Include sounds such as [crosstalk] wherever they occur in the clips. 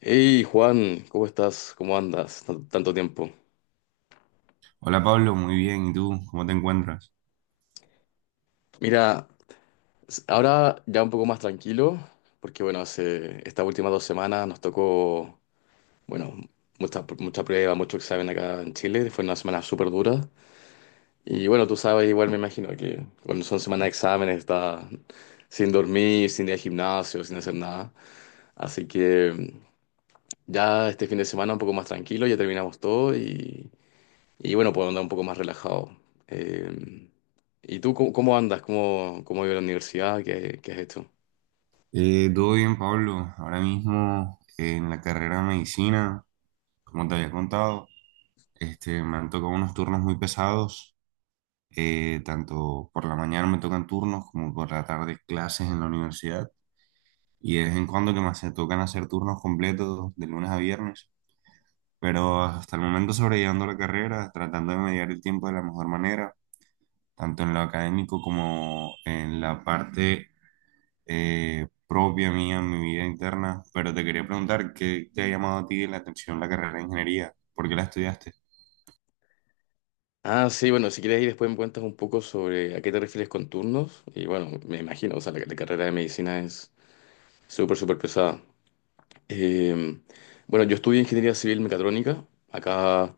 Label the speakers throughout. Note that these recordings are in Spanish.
Speaker 1: Hey Juan, ¿cómo estás? ¿Cómo andas? Tanto tiempo.
Speaker 2: Hola Pablo, muy bien. ¿Y tú? ¿Cómo te encuentras?
Speaker 1: Mira, ahora ya un poco más tranquilo, porque bueno, hace estas últimas 2 semanas nos tocó, bueno, mucha, mucha prueba, mucho examen acá en Chile, fue una semana súper dura. Y bueno, tú sabes, igual me imagino que cuando son semanas de exámenes estás sin dormir, sin ir al gimnasio, sin hacer nada. Así que ya este fin de semana un poco más tranquilo, ya terminamos todo. Y bueno, puedo andar un poco más relajado. Eh, ¿Y tú cómo andas? ¿Cómo ha ido la universidad? ¿Qué has hecho?
Speaker 2: Todo bien, Pablo. Ahora mismo en la carrera de medicina, como te había contado, me han tocado unos turnos muy pesados. Tanto por la mañana me tocan turnos como por la tarde clases en la universidad. Y de vez en cuando que tocan hacer turnos completos de lunes a viernes. Pero hasta el momento sobrellevando la carrera, tratando de mediar el tiempo de la mejor manera, tanto en lo académico como en la parte propia mía, en mi vida interna. Pero te quería preguntar, ¿qué te ha llamado a ti la atención la carrera de ingeniería? ¿Por qué la estudiaste?
Speaker 1: Ah, sí, bueno, si quieres ir después me cuentas un poco sobre a qué te refieres con turnos. Y bueno, me imagino, o sea, la carrera de medicina es súper, súper pesada. Eh, bueno, yo estudié ingeniería civil mecatrónica. Acá,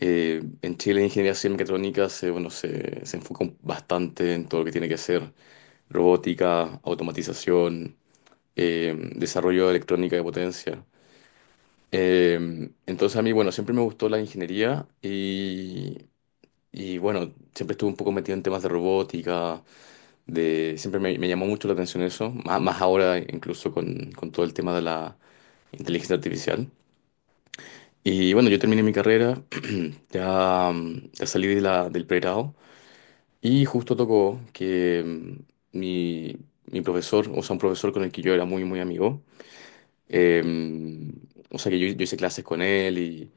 Speaker 1: en Chile, ingeniería civil mecatrónica bueno, se enfoca bastante en todo lo que tiene que ser robótica, automatización, desarrollo de electrónica de potencia. Entonces a mí, bueno, siempre me gustó la ingeniería y, bueno, siempre estuve un poco metido en temas de robótica, siempre me llamó mucho la atención eso, más, más ahora incluso con todo el tema de la inteligencia artificial. Y bueno, yo terminé mi carrera. [clears throat] Ya, ya salí de del pregrado y justo tocó que mi profesor, o sea, un profesor con el que yo era muy, muy amigo, eh, o sea que yo hice clases con él y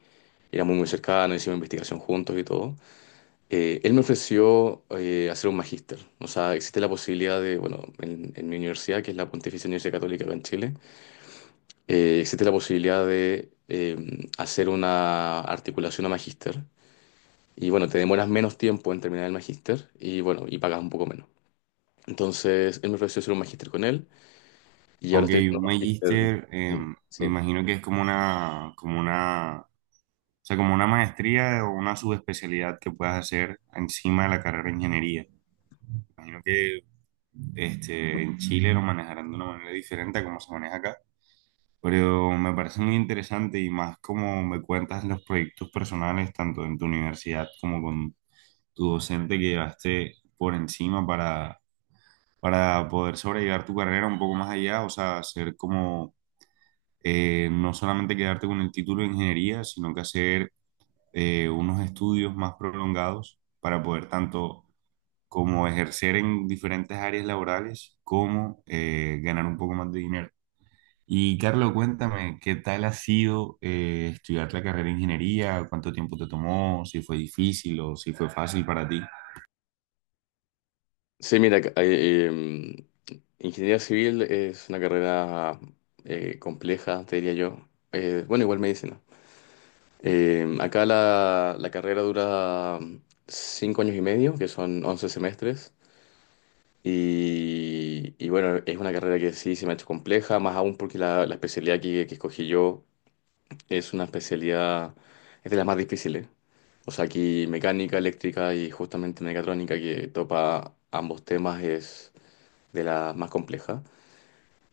Speaker 1: éramos muy cercanos, hicimos investigación juntos y todo. Él me ofreció hacer un magíster. O sea, existe la posibilidad de, bueno, en mi universidad, que es la Pontificia Universidad Católica acá en Chile, existe la posibilidad de hacer una articulación a magíster. Y bueno, te demoras menos tiempo en terminar el magíster y bueno, y pagas un poco menos. Entonces, él me ofreció hacer un magíster con él y ahora
Speaker 2: Ok,
Speaker 1: estoy
Speaker 2: un
Speaker 1: haciendo un
Speaker 2: magíster,
Speaker 1: magíster.
Speaker 2: me
Speaker 1: Sí.
Speaker 2: imagino que es como una, o sea, como una maestría o una subespecialidad que puedas hacer encima de la carrera de ingeniería. Imagino que en Chile lo manejarán de una manera diferente a como se maneja acá. Pero me parece muy interesante, y más como me cuentas los proyectos personales, tanto en tu universidad como con tu docente que llevaste por encima para poder sobrellevar tu carrera un poco más allá, o sea, hacer como no solamente quedarte con el título de ingeniería, sino que hacer unos estudios más prolongados para poder tanto como ejercer en diferentes áreas laborales como ganar un poco más de dinero. Y Carlos, cuéntame, ¿qué tal ha sido estudiar la carrera de ingeniería? ¿Cuánto tiempo te tomó? ¿Si fue difícil o si fue fácil para ti?
Speaker 1: Sí, mira, ingeniería civil es una carrera compleja, te diría yo. Bueno, igual medicina. Acá la carrera dura 5 años y medio, que son 11 semestres. Y bueno, es una carrera que sí se me ha hecho compleja, más aún porque la especialidad que escogí yo es una especialidad, es de las más difíciles. O sea, aquí mecánica, eléctrica y justamente mecatrónica que topa ambos temas es de las más complejas.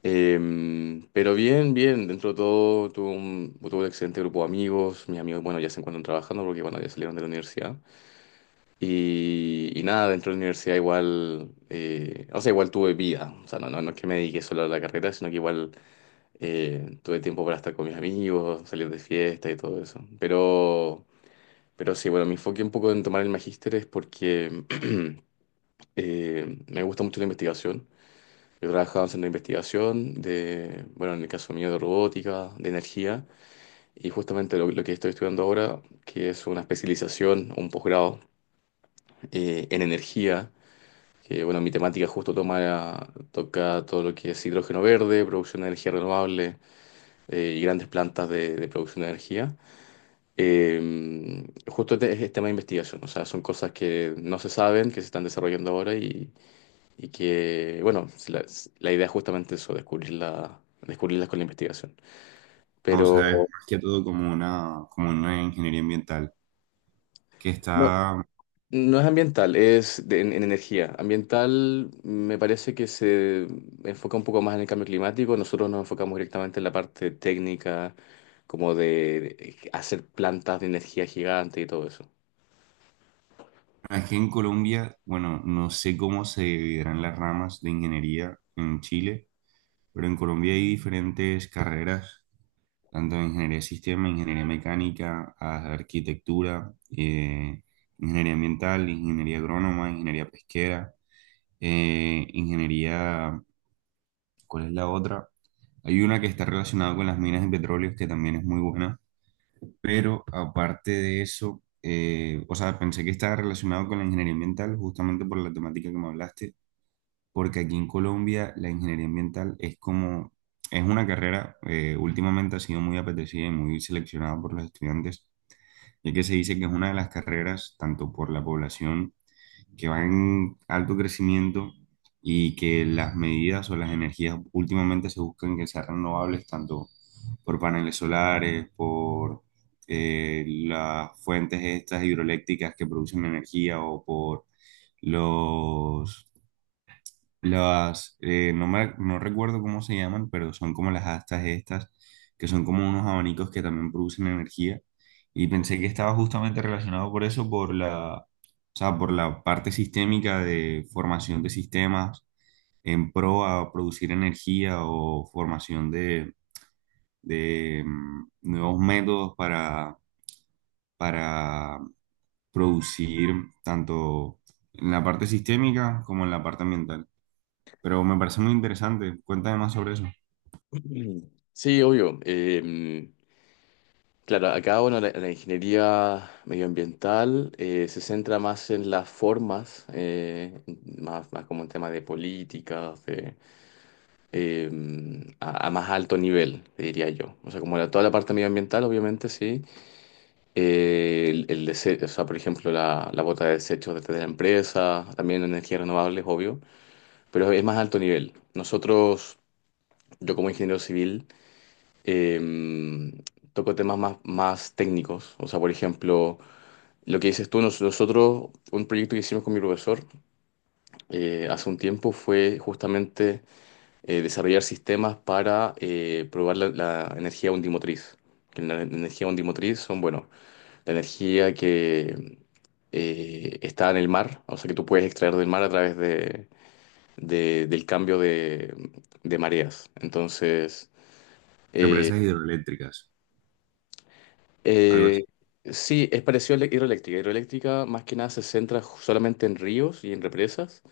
Speaker 1: Pero bien, bien, dentro de todo tuve un excelente grupo de amigos, mis amigos, bueno, ya se encuentran trabajando porque, bueno, ya salieron de la universidad. Y nada, dentro de la universidad igual, o sea, igual tuve vida, o sea, no, no, no es que me dediqué solo a la carrera, sino que igual tuve tiempo para estar con mis amigos, salir de fiesta y todo eso. Pero sí, bueno, me enfoqué un poco en tomar el magíster es porque [clears throat] me gusta mucho la investigación. Yo trabajaba en una investigación de, bueno, en el caso mío de robótica, de energía, y justamente lo que estoy estudiando ahora, que es una especialización, un posgrado en energía, que bueno, mi temática justo toca todo lo que es hidrógeno verde, producción de energía renovable y grandes plantas de producción de energía. Eh, Justo este es tema de investigación, o sea, son cosas que no se saben, que se están desarrollando ahora y que, bueno, si la, si, la idea es justamente eso, descubrirlas con la investigación.
Speaker 2: Ah, o
Speaker 1: Pero
Speaker 2: sea, es más que todo como una ingeniería ambiental, que
Speaker 1: no,
Speaker 2: está...
Speaker 1: no es ambiental, es en energía. Ambiental me parece que se enfoca un poco más en el cambio climático. Nosotros nos enfocamos directamente en la parte técnica, como de hacer plantas de energía gigante y todo eso.
Speaker 2: Es que en Colombia, bueno, no sé cómo se dividirán las ramas de ingeniería en Chile, pero en Colombia hay diferentes carreras, tanto de ingeniería de sistema, ingeniería mecánica, arquitectura, ingeniería ambiental, ingeniería agrónoma, ingeniería pesquera, ingeniería, ¿cuál es la otra? Hay una que está relacionada con las minas de petróleo que también es muy buena. Pero aparte de eso, o sea, pensé que estaba relacionado con la ingeniería ambiental justamente por la temática que me hablaste, porque aquí en Colombia la ingeniería ambiental es como... Es una carrera, últimamente ha sido muy apetecida y muy seleccionada por los estudiantes, ya que se dice que es una de las carreras, tanto por la población, que va en alto crecimiento, y que las medidas o las energías últimamente se buscan que sean renovables, tanto por paneles solares, por las fuentes estas hidroeléctricas que producen energía, o por los no recuerdo cómo se llaman, pero son como las astas estas, que son como unos abanicos que también producen energía. Y pensé que estaba justamente relacionado por eso, por la, o sea, por la parte sistémica de formación de sistemas en pro a producir energía, o formación de nuevos métodos para producir tanto en la parte sistémica como en la parte ambiental. Pero me parece muy interesante. Cuéntame más sobre eso.
Speaker 1: [clears throat] Sí, obvio. Claro, acá bueno, la ingeniería medioambiental se centra más en las formas, más, más como en temas de políticas, eh, a más alto nivel, te diría yo. O sea, como toda la parte medioambiental, obviamente, sí. O sea, por ejemplo, la bota de desechos desde la empresa, también energías renovables, obvio, pero es más alto nivel. Nosotros, yo como ingeniero civil, eh, toco temas más, más técnicos. O sea, por ejemplo, lo que dices tú, nosotros, un proyecto que hicimos con mi profesor hace un tiempo fue justamente desarrollar sistemas para probar la energía undimotriz. Que la energía undimotriz son, bueno, la energía que está en el mar, o sea, que tú puedes extraer del mar a través del cambio de mareas. Entonces, eh,
Speaker 2: Represas hidroeléctricas, algo
Speaker 1: eh,
Speaker 2: así.
Speaker 1: sí, es parecido a la hidroeléctrica. Hidroeléctrica más que nada se centra solamente en ríos y en represas.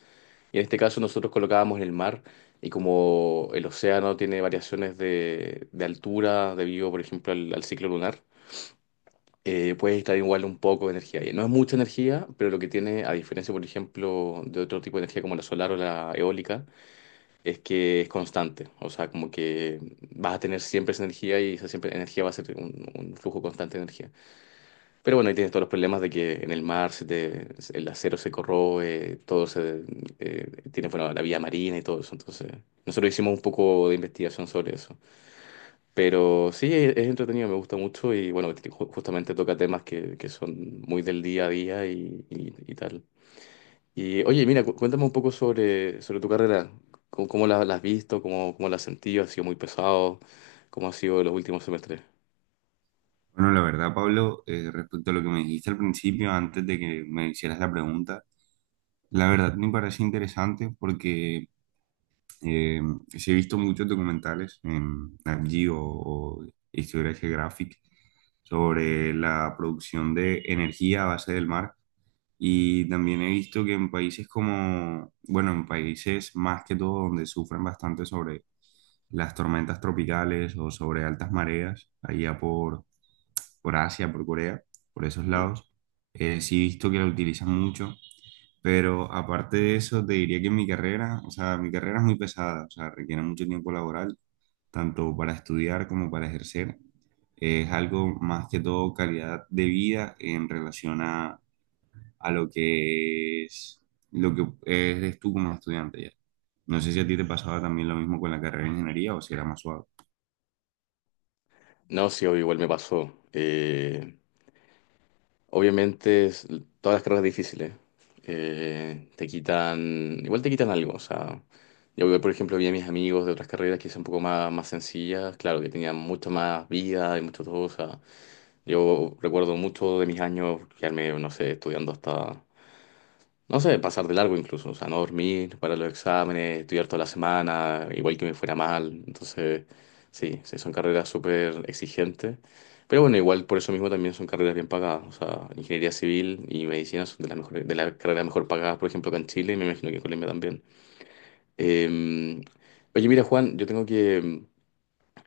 Speaker 1: Y en este caso nosotros colocábamos en el mar y como el océano tiene variaciones de altura debido, por ejemplo, al ciclo lunar, puedes estar igual un poco de energía ahí. No es mucha energía, pero lo que tiene, a diferencia, por ejemplo, de otro tipo de energía como la solar o la eólica, es que es constante. O sea, como que vas a tener siempre esa energía y esa siempre energía va a ser un flujo constante de energía. Pero bueno, ahí tienes todos los problemas de que en el mar el acero se corroe, todo tiene bueno, la vía marina y todo eso. Entonces, nosotros hicimos un poco de investigación sobre eso. Pero sí, es entretenido, me gusta mucho y bueno, justamente toca temas que son muy del día a día y tal. Y oye, mira, cuéntame un poco sobre tu carrera. ¿Cómo la has visto? ¿Cómo la has sentido? ¿Ha sido muy pesado? ¿Cómo ha sido los últimos semestres?
Speaker 2: Bueno, la verdad, Pablo, respecto a lo que me dijiste al principio, antes de que me hicieras la pregunta, la verdad me parece interesante, porque eh, sí he visto muchos documentales en Nat Geo o Historia Geographic sobre la producción de energía a base del mar. Y también he visto que en países como, bueno, en países más que todo donde sufren bastante sobre las tormentas tropicales o sobre altas mareas, allá por Asia, por Corea, por esos
Speaker 1: Mm.
Speaker 2: lados. Sí he visto que la utilizan mucho, pero aparte de eso, te diría que mi carrera, o sea, mi carrera es muy pesada, o sea, requiere mucho tiempo laboral, tanto para estudiar como para ejercer. Es algo más que todo calidad de vida en relación a lo que es, lo que eres tú como estudiante ya. No sé si a ti te pasaba también lo mismo con la carrera de ingeniería o si era más suave.
Speaker 1: No, sí, obvio, igual me pasó. Obviamente, todas las carreras difíciles te quitan, igual te quitan algo. O sea, yo, por ejemplo, vi a mis amigos de otras carreras que son un poco más, más sencillas, claro, que tenían mucha más vida y mucho todo. O sea, yo recuerdo mucho de mis años quedarme, no sé, estudiando hasta no sé, pasar de largo incluso, o sea, no dormir para los exámenes, estudiar toda la semana, igual que me fuera mal. Entonces, sí, sí, son carreras súper exigentes. Pero bueno, igual por eso mismo también son carreras bien pagadas. O sea, ingeniería civil y medicina son de las mejores, de las carreras mejor pagadas, por ejemplo, acá en Chile y me imagino que en Colombia también. Eh, Oye, mira, Juan, yo tengo que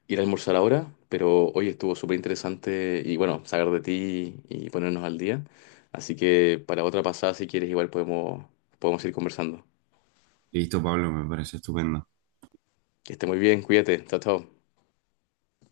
Speaker 1: ir a almorzar ahora, pero hoy estuvo súper interesante y bueno, saber de ti y ponernos al día. Así que para otra pasada, si quieres, igual podemos ir conversando.
Speaker 2: Listo, Pablo, me parece estupendo.
Speaker 1: Que esté muy bien, cuídate, chao, chao.